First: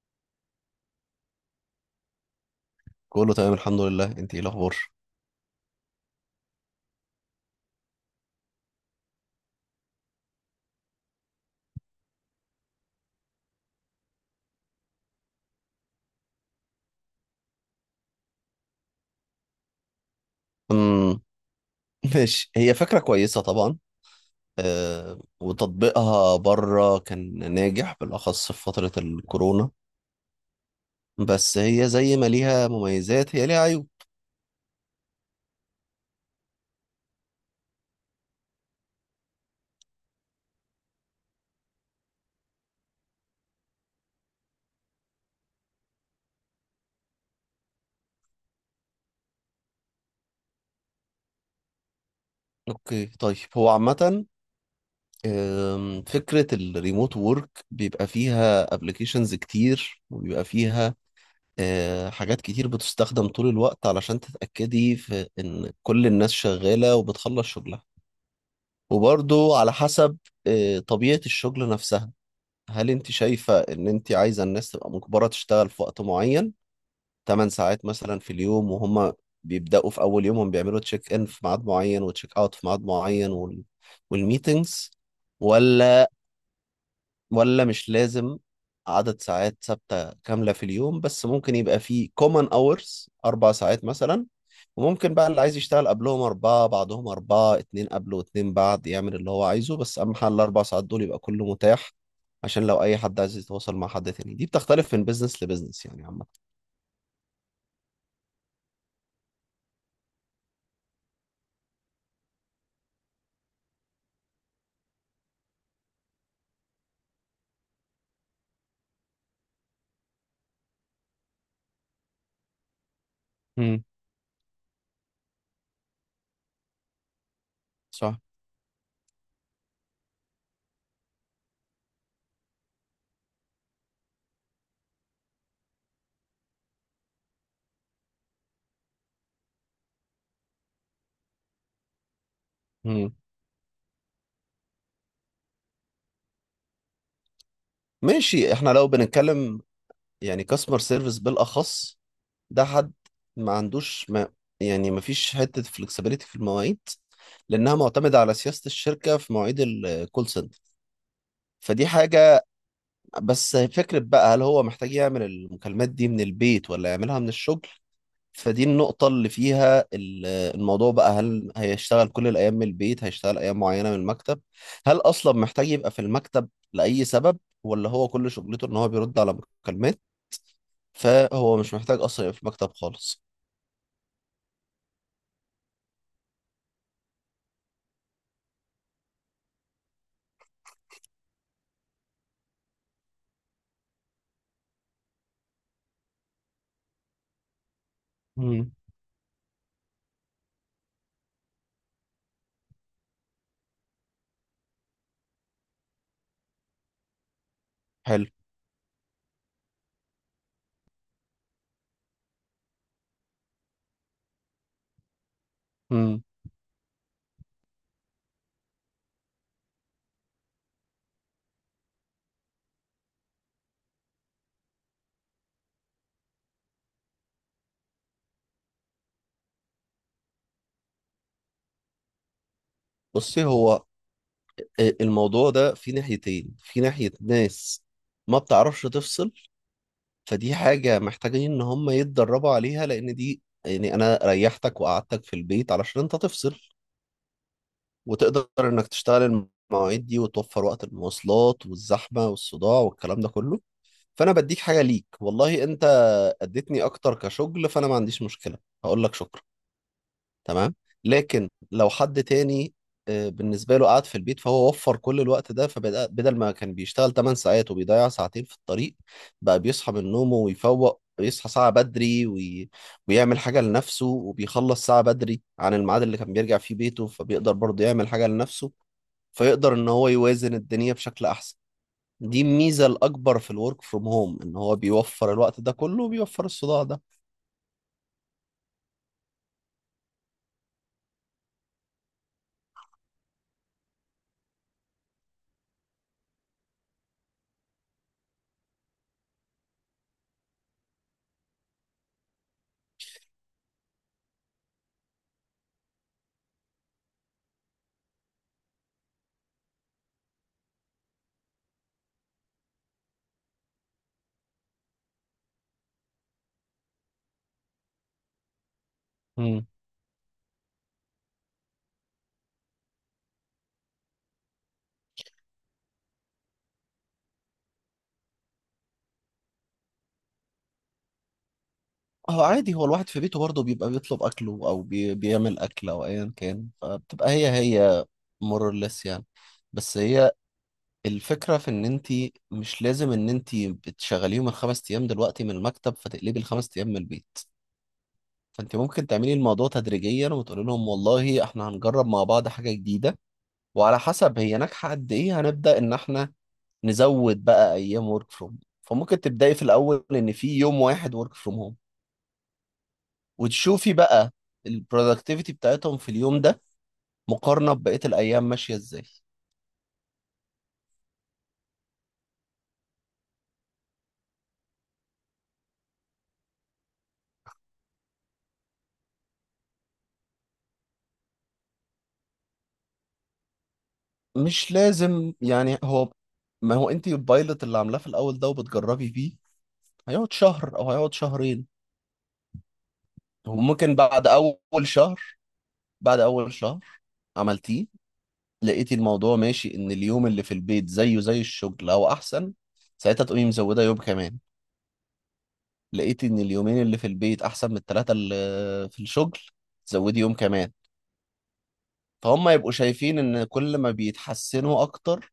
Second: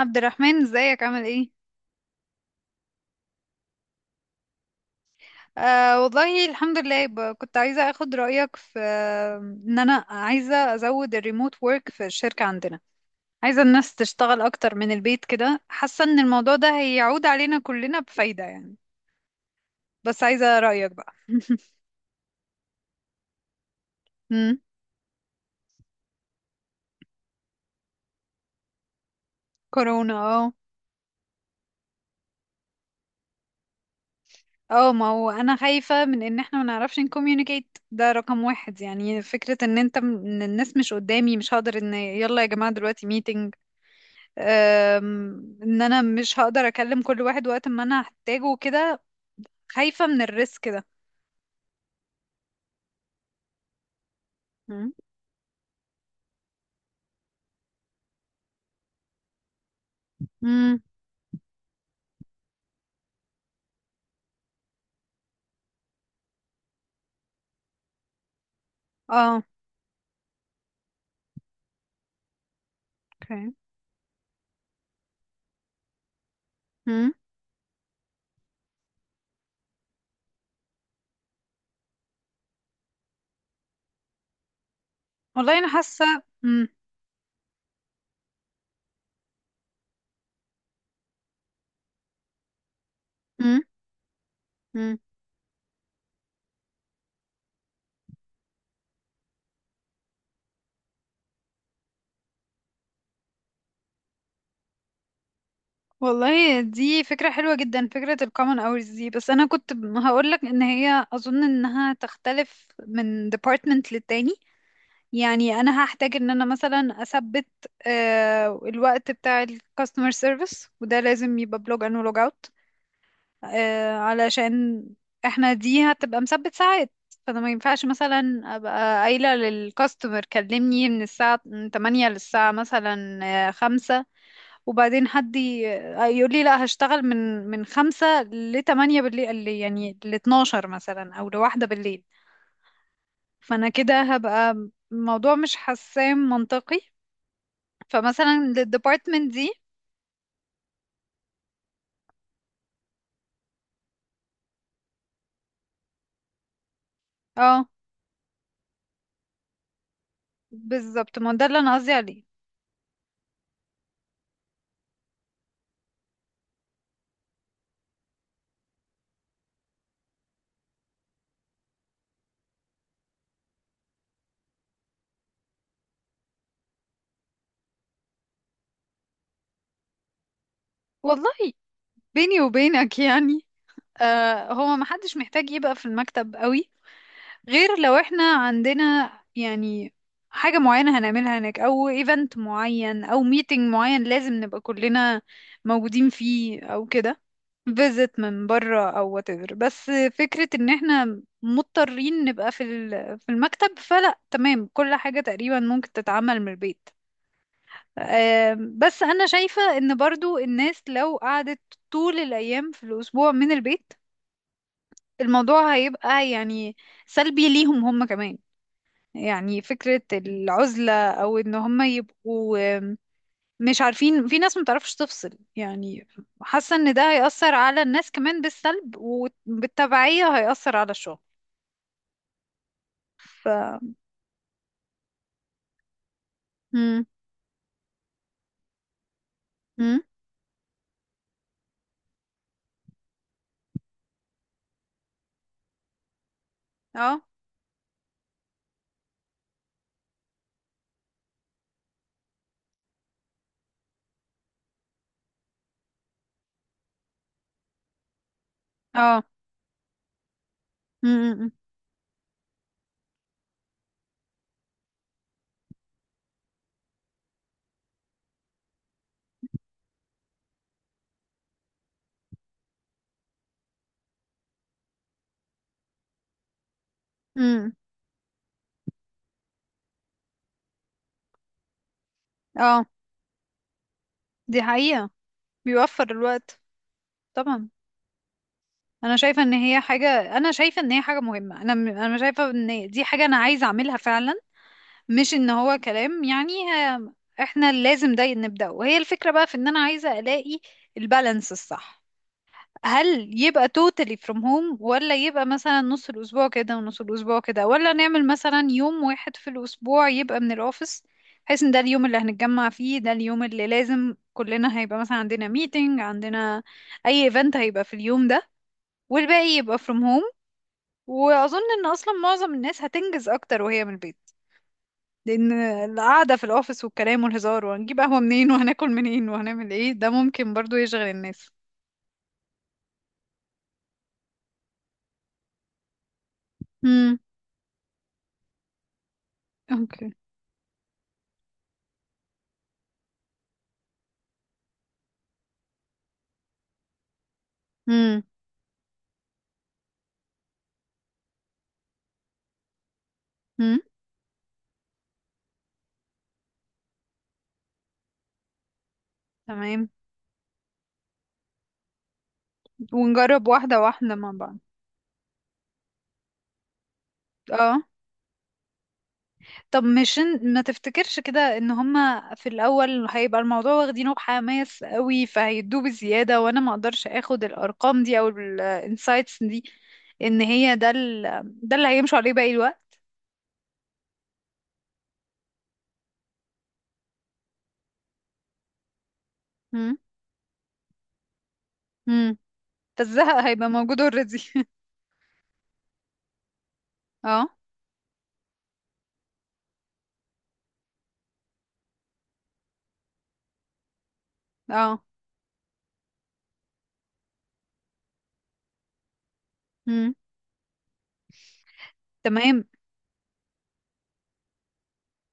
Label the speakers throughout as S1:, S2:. S1: عبد الرحمن، ازيك؟ عامل ايه؟
S2: كله تمام، الحمد لله. انت ايه الاخبار؟
S1: آه والله الحمد لله. كنت عايزة اخد رأيك في ان انا عايزة ازود الريموت وورك في الشركة عندنا. عايزة الناس تشتغل اكتر من البيت، كده حاسة ان الموضوع ده هيعود علينا كلنا بفايدة يعني. بس عايزة رأيك بقى.
S2: امم ماشي، هي فكره كويسه طبعا.
S1: مم،
S2: أه، وتطبيقها بره كان ناجح بالاخص في فتره الكورونا.
S1: كورونا، اه.
S2: بس هي زي ما ليها مميزات هي ليها عيوب.
S1: اه، ما هو انا خايفة من ان احنا ما نعرفش نكوميونيكيت، ده رقم واحد. يعني فكرة ان انت ان الناس مش قدامي، مش هقدر ان يلا يا جماعة دلوقتي meeting. ان انا مش هقدر اكلم كل واحد وقت ما انا هحتاجه وكده. خايفة من الريسك ده.
S2: اوكي، طيب. هو عامه
S1: مم.
S2: فكره الريموت وورك بيبقى فيها ابلكيشنز كتير وبيبقى
S1: امم،
S2: فيها حاجات كتير بتستخدم طول الوقت علشان تتاكدي في ان كل الناس شغاله وبتخلص شغلها.
S1: اه،
S2: وبرضو على حسب طبيعة الشغل نفسها. هل انت
S1: اوكي.
S2: شايفة ان انت عايزة الناس تبقى مجبرة تشتغل في وقت معين؟
S1: مم.
S2: 8 ساعات مثلا في اليوم، وهم بيبدأوا في اول يومهم بيعملوا تشيك ان في ميعاد معين وتشيك اوت في ميعاد معين، والميتينجز؟
S1: والله انا حاسة.
S2: ولا
S1: امم.
S2: ولا مش لازم عدد ساعات ثابتة كاملة في اليوم، بس ممكن يبقى في common hours أربع
S1: مم.
S2: ساعات مثلا.
S1: مم.
S2: وممكن بقى اللي عايز يشتغل قبلهم أربعة بعدهم أربعة، اتنين قبله واتنين بعد، يعمل اللي هو عايزه. بس أهم حاجة الأربع ساعات دول يبقى كله متاح، عشان لو أي حد عايز يتواصل مع حد تاني. دي بتختلف من بيزنس لبيزنس يعني عامة.
S1: والله دي فكرة حلوة جدا، فكرة الكومن hours دي. بس أنا كنت هقولك إن هي أظن إنها تختلف من department للتاني. يعني أنا هحتاج إن أنا مثلا أثبت الوقت بتاع ال customer service، وده لازم يبقى بلوج ان ولوج اوت،
S2: امم.
S1: علشان احنا دي هتبقى مثبت ساعات. فانا ما ينفعش
S2: صح.
S1: مثلا ابقى قايله للكاستمر كلمني من الساعه 8 للساعه مثلا 5، وبعدين حد يقول لي لا، هشتغل من من 5 ل 8 بالليل، يعني ل 12 مثلا او لواحدة بالليل.
S2: مم.
S1: فانا كده هبقى الموضوع مش حسام منطقي. فمثلا
S2: ماشي، احنا لو
S1: للديبارتمنت دي.
S2: بنتكلم يعني كاستمر سيرفيس بالأخص، ده حد ما عندوش ما يعني ما فيش حتة فلكسبيليتي في المواعيد،
S1: اه،
S2: لأنها معتمدة على سياسة الشركة في مواعيد الكول سنتر.
S1: بالظبط، ما ده اللي انا
S2: فدي
S1: قصدي عليه.
S2: حاجة. بس فكرة بقى، هل هو محتاج يعمل المكالمات دي من البيت ولا يعملها من الشغل؟ فدي النقطة اللي فيها الموضوع بقى، هل هيشتغل كل الأيام من البيت، هيشتغل أيام معينة من المكتب، هل أصلا محتاج يبقى في المكتب لأي سبب، ولا هو كل شغلته إن هو بيرد على مكالمات؟
S1: والله
S2: فهو مش محتاج أصلا يبقى
S1: بيني
S2: في المكتب
S1: وبينك
S2: خالص.
S1: يعني، آه هو محدش محتاج يبقى في المكتب قوي، غير لو احنا عندنا يعني حاجة معينة هنعملها هناك، أو ايفنت معين أو ميتنج معين لازم نبقى كلنا موجودين فيه، أو كده فيزت من
S2: مم.
S1: بره أو whatever. بس فكرة إن احنا مضطرين نبقى في في المكتب، فلا، تمام، كل حاجة تقريبا ممكن تتعمل من البيت.
S2: حلو.
S1: بس أنا شايفة إن برضو الناس لو قعدت طول الأيام في الأسبوع من البيت، الموضوع
S2: مم.
S1: هيبقى يعني سلبي ليهم هم كمان. يعني فكرة العزلة، أو إن هم يبقوا مش عارفين، في ناس متعرفش تفصل يعني. حاسة إن ده هيأثر على الناس كمان بالسلب، وبالتبعية هيأثر على الشغل.
S2: بصي،
S1: ف
S2: هو الموضوع ده في ناحيتين. في
S1: مم.
S2: ناحية ناس ما بتعرفش تفصل،
S1: مم.
S2: فدي حاجة محتاجين ان هم يتدربوا عليها، لان دي يعني انا ريحتك وقعدتك في البيت علشان انت تفصل
S1: اه،
S2: وتقدر انك تشتغل المواعيد دي وتوفر وقت المواصلات والزحمة والصداع والكلام ده كله. فانا بديك حاجة، ليك والله انت اديتني اكتر كشغل، فانا ما عنديش مشكلة. هقول لك
S1: اه.
S2: شكرا. تمام. لكن
S1: مم.
S2: لو حد تاني بالنسبة له قاعد في البيت، فهو وفر كل الوقت ده. فبدل ما كان بيشتغل 8 ساعات وبيضيع ساعتين في الطريق، بقى بيصحى من نومه ويفوق، بيصحى ساعة بدري ويعمل حاجة لنفسه، وبيخلص ساعة بدري عن الميعاد اللي كان بيرجع فيه بيته، فبيقدر
S1: مم.
S2: برضه يعمل حاجة لنفسه. فيقدر ان هو يوازن الدنيا بشكل احسن. دي
S1: اه،
S2: الميزة الأكبر في الورك فروم هوم، ان
S1: دي
S2: هو
S1: حقيقة،
S2: بيوفر الوقت ده كله
S1: بيوفر
S2: وبيوفر
S1: الوقت
S2: الصداع ده.
S1: طبعا. انا شايفه ان هي حاجه، مهمه انا شايفه ان دي حاجه انا عايزه اعملها فعلا، مش ان هو كلام يعني. احنا لازم ده نبدأ، وهي الفكرة بقى في ان انا عايزة الاقي البالانس الصح. هل يبقى totally from home، ولا يبقى مثلا نص الاسبوع كده ونص الاسبوع كده، ولا نعمل مثلا يوم واحد في الاسبوع يبقى من الاوفيس، بحيث ان ده اليوم اللي هنتجمع فيه، ده اليوم اللي لازم كلنا هيبقى مثلا عندنا meeting، عندنا اي event هيبقى في اليوم ده، والباقي يبقى from home. واظن ان اصلا معظم الناس هتنجز اكتر وهي من البيت، لان القعده في الاوفيس والكلام والهزار وهنجيب قهوه منين وهناكل منين وهنعمل ايه، ده ممكن برضو يشغل الناس.
S2: هو عادي، هو الواحد في بيته برضه بيبقى بيطلب اكله او بيعمل اكل او ايا كان،
S1: امم،
S2: فبتبقى هي هي مورلس يعني. بس
S1: اوكي.
S2: هي الفكره في ان انت مش لازم ان انت بتشغليهم الخمس ايام دلوقتي من المكتب فتقلبي الخمس ايام من البيت.
S1: امم،
S2: فانت ممكن تعملي الموضوع تدريجيا، وتقولي لهم والله احنا هنجرب مع بعض حاجه جديده،
S1: امم.
S2: وعلى حسب هي ناجحه قد ايه هنبدا ان احنا نزود بقى ايام ورك فروم. فممكن تبداي في
S1: تمام،
S2: الاول ان في يوم واحد ورك فروم هوم،
S1: ونجرب واحده
S2: وتشوفي
S1: واحده مع
S2: بقى
S1: بعض.
S2: البرودكتيفيتي بتاعتهم في اليوم ده مقارنة
S1: اه،
S2: ببقية الأيام ماشية إزاي.
S1: طب مش ما تفتكرش كده ان هما في الاول هيبقى الموضوع واخدينه بحماس قوي، فهيدوه بزياده، وانا ما اقدرش اخد الارقام دي او الانسايتس دي ان هي ده ال… ده اللي هيمشوا عليه باقي الوقت.
S2: مش لازم يعني. هو ما هو أنت البايلوت اللي عاملاه في الأول ده وبتجربي فيه
S1: امم،
S2: هيقعد شهر أو هيقعد شهرين.
S1: امم، فالزهق هيبقى
S2: وممكن
S1: موجود
S2: بعد
S1: اوريدي.
S2: شهر أول شهر
S1: اه،
S2: عملتيه، لقيتي الموضوع ماشي، إن اليوم اللي في البيت زيه زي الشغل أو أحسن، ساعتها تقومي مزودة يوم كمان.
S1: اه،
S2: لقيتي إن اليومين اللي في البيت أحسن من التلاتة اللي في الشغل، تزودي يوم كمان. فهم
S1: تمام.
S2: يبقوا شايفين ان كل ما بيتحسنوا اكتر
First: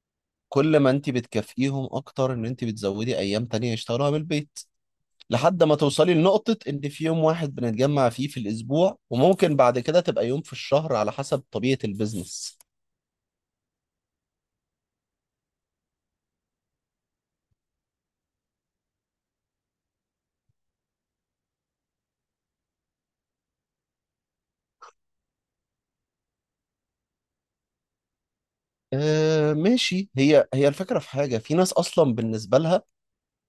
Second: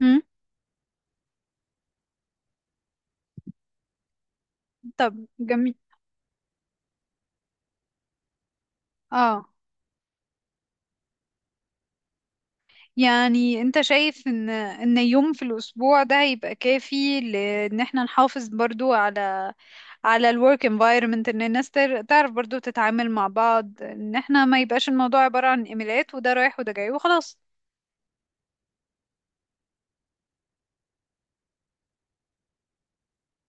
S1: مم.
S2: كل ما انت بتكافئيهم اكتر ان انت بتزودي ايام تانية يشتغلوها من البيت.
S1: طب
S2: لحد
S1: جميل.
S2: ما توصلي لنقطة ان في يوم واحد بنتجمع فيه في الاسبوع،
S1: اه،
S2: وممكن بعد كده تبقى يوم في الشهر على حسب طبيعة البيزنس.
S1: يعني انت شايف ان ان يوم في الاسبوع ده هيبقى كافي، لان احنا نحافظ برضو على على الورك environment، ان الناس تعرف برضو تتعامل مع بعض، ان احنا ما يبقاش الموضوع عبارة عن ايميلات وده رايح وده جاي وخلاص.
S2: آه، ماشي. هي هي الفكرة. في حاجة، في ناس اصلا بالنسبة لها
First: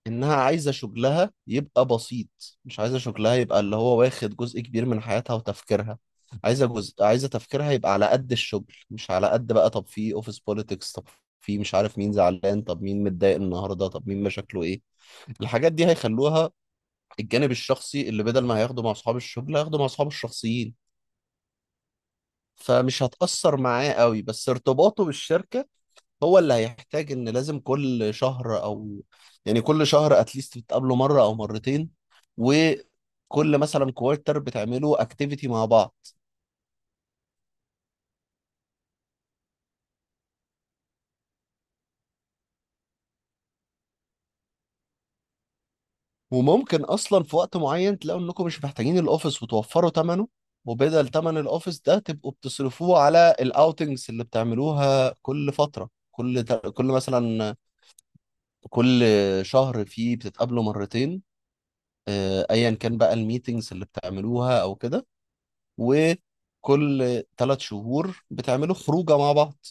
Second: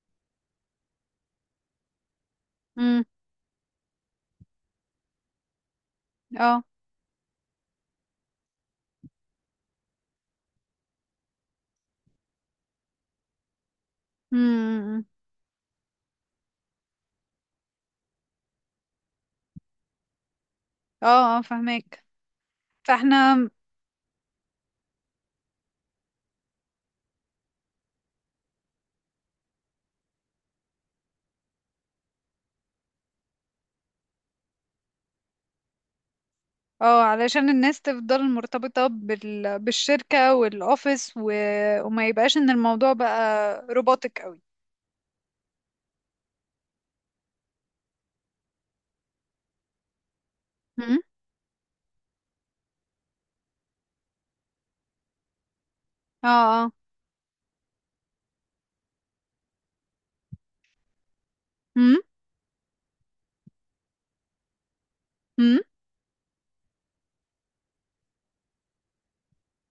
S2: انها عايزه شغلها يبقى بسيط، مش عايزه
S1: امم،
S2: شغلها يبقى اللي هو واخد جزء كبير من حياتها وتفكيرها.
S1: اه.
S2: عايزه جزء، عايزه تفكيرها يبقى على قد الشغل، مش على قد بقى. طب في اوفيس بوليتكس، طب في مش عارف مين زعلان، طب مين متضايق النهارده، طب مين مشاكله ايه.
S1: امم،
S2: الحاجات دي هيخلوها الجانب الشخصي اللي بدل ما هياخده مع اصحاب الشغل هياخده مع اصحابه الشخصيين.
S1: اه، اه، فهمك.
S2: فمش
S1: فاحنا،
S2: هتأثر معاه قوي، بس ارتباطه بالشركة هو اللي هيحتاج، ان لازم كل شهر يعني كل شهر اتليست بتقابله مره او مرتين، وكل مثلا كوارتر بتعملوا اكتيفيتي مع بعض.
S1: اه، علشان الناس تفضل مرتبطة بال… بالشركة والاوفيس و… وما يبقاش ان الموضوع بقى روبوتك
S2: وممكن اصلا في وقت معين تلاقوا انكم مش محتاجين الاوفيس وتوفروا ثمنه.
S1: قوي.
S2: وبدل ثمن الاوفيس ده تبقوا بتصرفوه على الاوتنجز اللي بتعملوها كل فتره،
S1: اه، اه.
S2: كل مثلا كل شهر فيه بتتقابلوا مرتين،
S1: امم،
S2: ايا كان بقى الميتنجز اللي بتعملوها او كده.
S1: امم،
S2: وكل ثلاث شهور بتعملوا خروجه مع بعض،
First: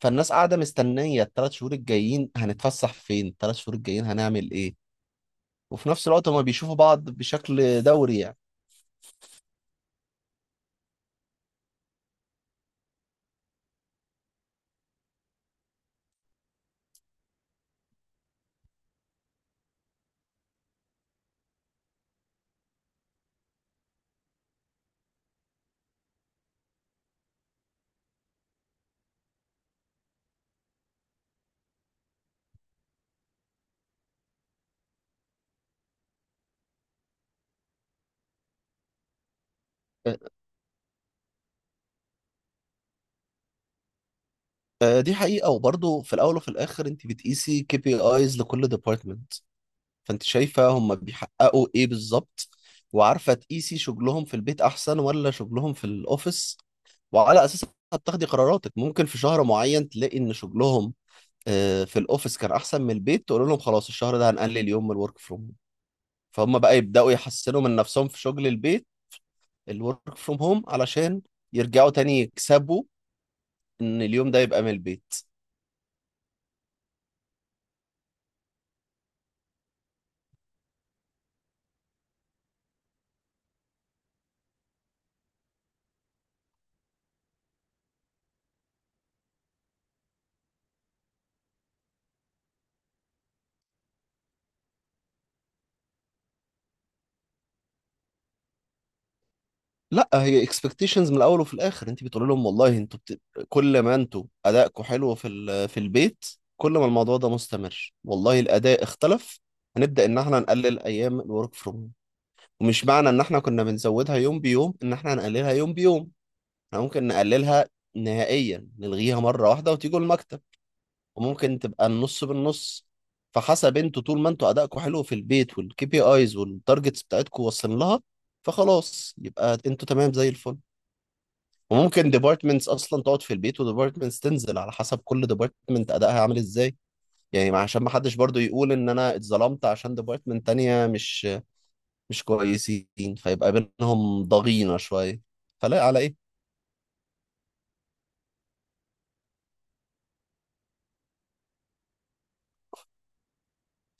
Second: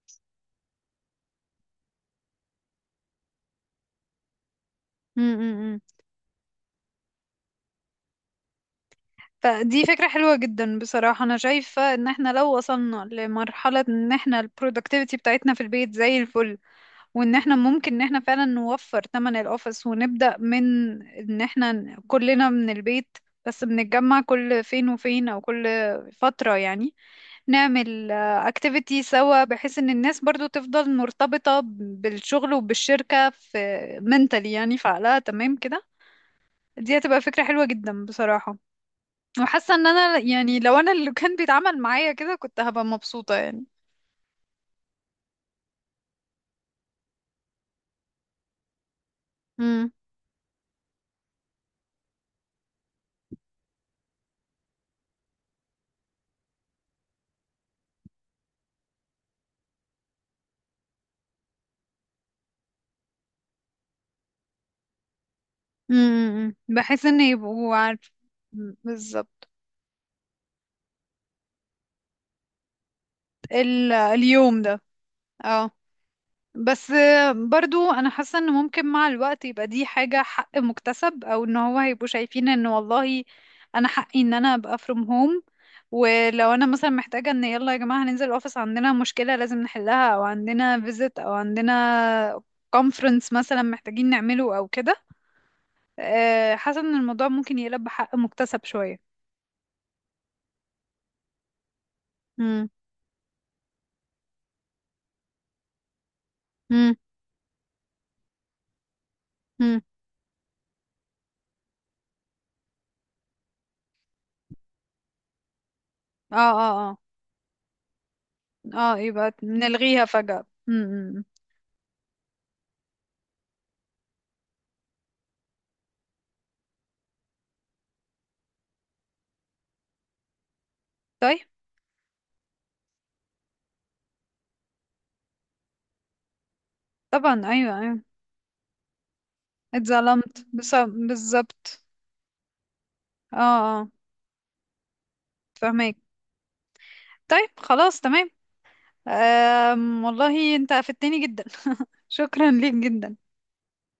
S2: فالناس قاعده مستنيه الثلاث شهور الجايين هنتفسح فين، الثلاث شهور الجايين هنعمل ايه.
S1: امم.
S2: وفي نفس الوقت هما بيشوفوا بعض بشكل دوري يعني.
S1: فدي فكرة حلوة جدا بصراحة. أنا شايفة إن احنا لو وصلنا لمرحلة إن احنا ال productivity بتاعتنا في البيت زي الفل، وإن احنا ممكن إن احنا فعلا نوفر تمن الأوفيس، ونبدأ من إن احنا كلنا من البيت، بس بنتجمع كل فين وفين، أو كل فترة يعني، نعمل activity سوا، بحيث إن الناس برضو تفضل مرتبطة بالشغل وبالشركة في mentally، يعني في عقلها، تمام كده. دي هتبقى فكرة حلوة جدا بصراحة. وحاسة ان انا
S2: أ-
S1: يعني لو انا اللي كان بيتعامل معايا كده كنت هبقى مبسوطة يعني.
S2: دي حقيقه. وبرضه في الاول وفي الاخر انت بتقيسي كي بي ايز لكل ديبارتمنت،
S1: امم،
S2: فانت شايفه هما بيحققوا ايه بالظبط وعارفه تقيسي شغلهم في البيت احسن ولا شغلهم في الاوفيس. وعلى اساسها بتاخدي قراراتك. ممكن في شهر معين تلاقي ان شغلهم في الاوفيس كان احسن من البيت، تقول لهم خلاص الشهر ده هنقلل يوم من الورك فروم هوم.
S1: امم،
S2: فهم بقى
S1: بحيث
S2: يبداوا
S1: ان
S2: يحسنوا
S1: يبقوا
S2: من نفسهم
S1: عارف.
S2: في شغل البيت
S1: بالظبط.
S2: الورك فروم هوم علشان يرجعوا تاني يكسبوا
S1: ال…
S2: ان اليوم ده
S1: اليوم
S2: يبقى من
S1: ده.
S2: البيت.
S1: اه، بس برضو انا حاسه ان ممكن مع الوقت يبقى دي حاجه حق مكتسب، او ان هو هيبقوا شايفين ان والله انا حقي ان انا ابقى from home. ولو انا مثلا محتاجه ان يلا يا جماعه هننزل الاوفيس، عندنا مشكله لازم نحلها او عندنا visit او عندنا conference مثلا محتاجين نعمله او كده. حاسه ان الموضوع ممكن يقلب بحق مكتسب شويه.
S2: لا، هي اكسبكتيشنز من الاول وفي الاخر انت بتقول لهم
S1: امم،
S2: والله انتوا كل ما انتوا ادائكم حلو في البيت، كل ما
S1: امم،
S2: الموضوع ده مستمر، والله الاداء اختلف،
S1: امم.
S2: هنبدا ان احنا نقلل ايام الورك فروم هوم. ومش معنى ان احنا كنا بنزودها يوم بيوم ان احنا هنقللها يوم بيوم.
S1: اه،
S2: احنا
S1: اه.
S2: ممكن نقللها نهائيا
S1: اه، اه،
S2: نلغيها
S1: يبقى
S2: مرة واحدة وتيجوا
S1: نلغيها
S2: المكتب.
S1: فجاه. امم.
S2: وممكن تبقى النص بالنص. فحسب انتوا، طول ما انتوا ادائكم حلو في البيت والكي بي ايز والتارجتس بتاعتكم واصلين لها، فخلاص يبقى انتوا تمام زي الفل.
S1: طيب.
S2: وممكن ديبارتمنتس اصلا تقعد في البيت وديبارتمنتس تنزل، على حسب كل ديبارتمنت ادائها عامل ازاي.
S1: طبعا،
S2: يعني
S1: ايوه
S2: عشان ما
S1: ايوه.
S2: حدش برضو يقول ان انا اتظلمت عشان ديبارتمنت تانية مش
S1: بالظبط.
S2: مش كويسين،
S1: اه،
S2: فيبقى
S1: اه،
S2: بينهم ضغينة شوية. فلا،
S1: فهمك.
S2: على ايه.
S1: طيب خلاص، تمام. أم، والله انت افدتني جدا. شكرا ليك جدا.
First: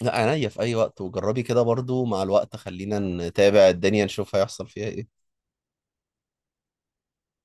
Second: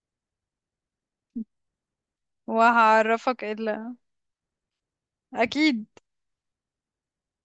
S2: لا، عينيا في اي وقت. وجربي كده برضو، مع الوقت خلينا
S1: وهعرفك
S2: نتابع
S1: ال…
S2: الدنيا نشوف هيحصل فيها ايه.
S1: اكيد.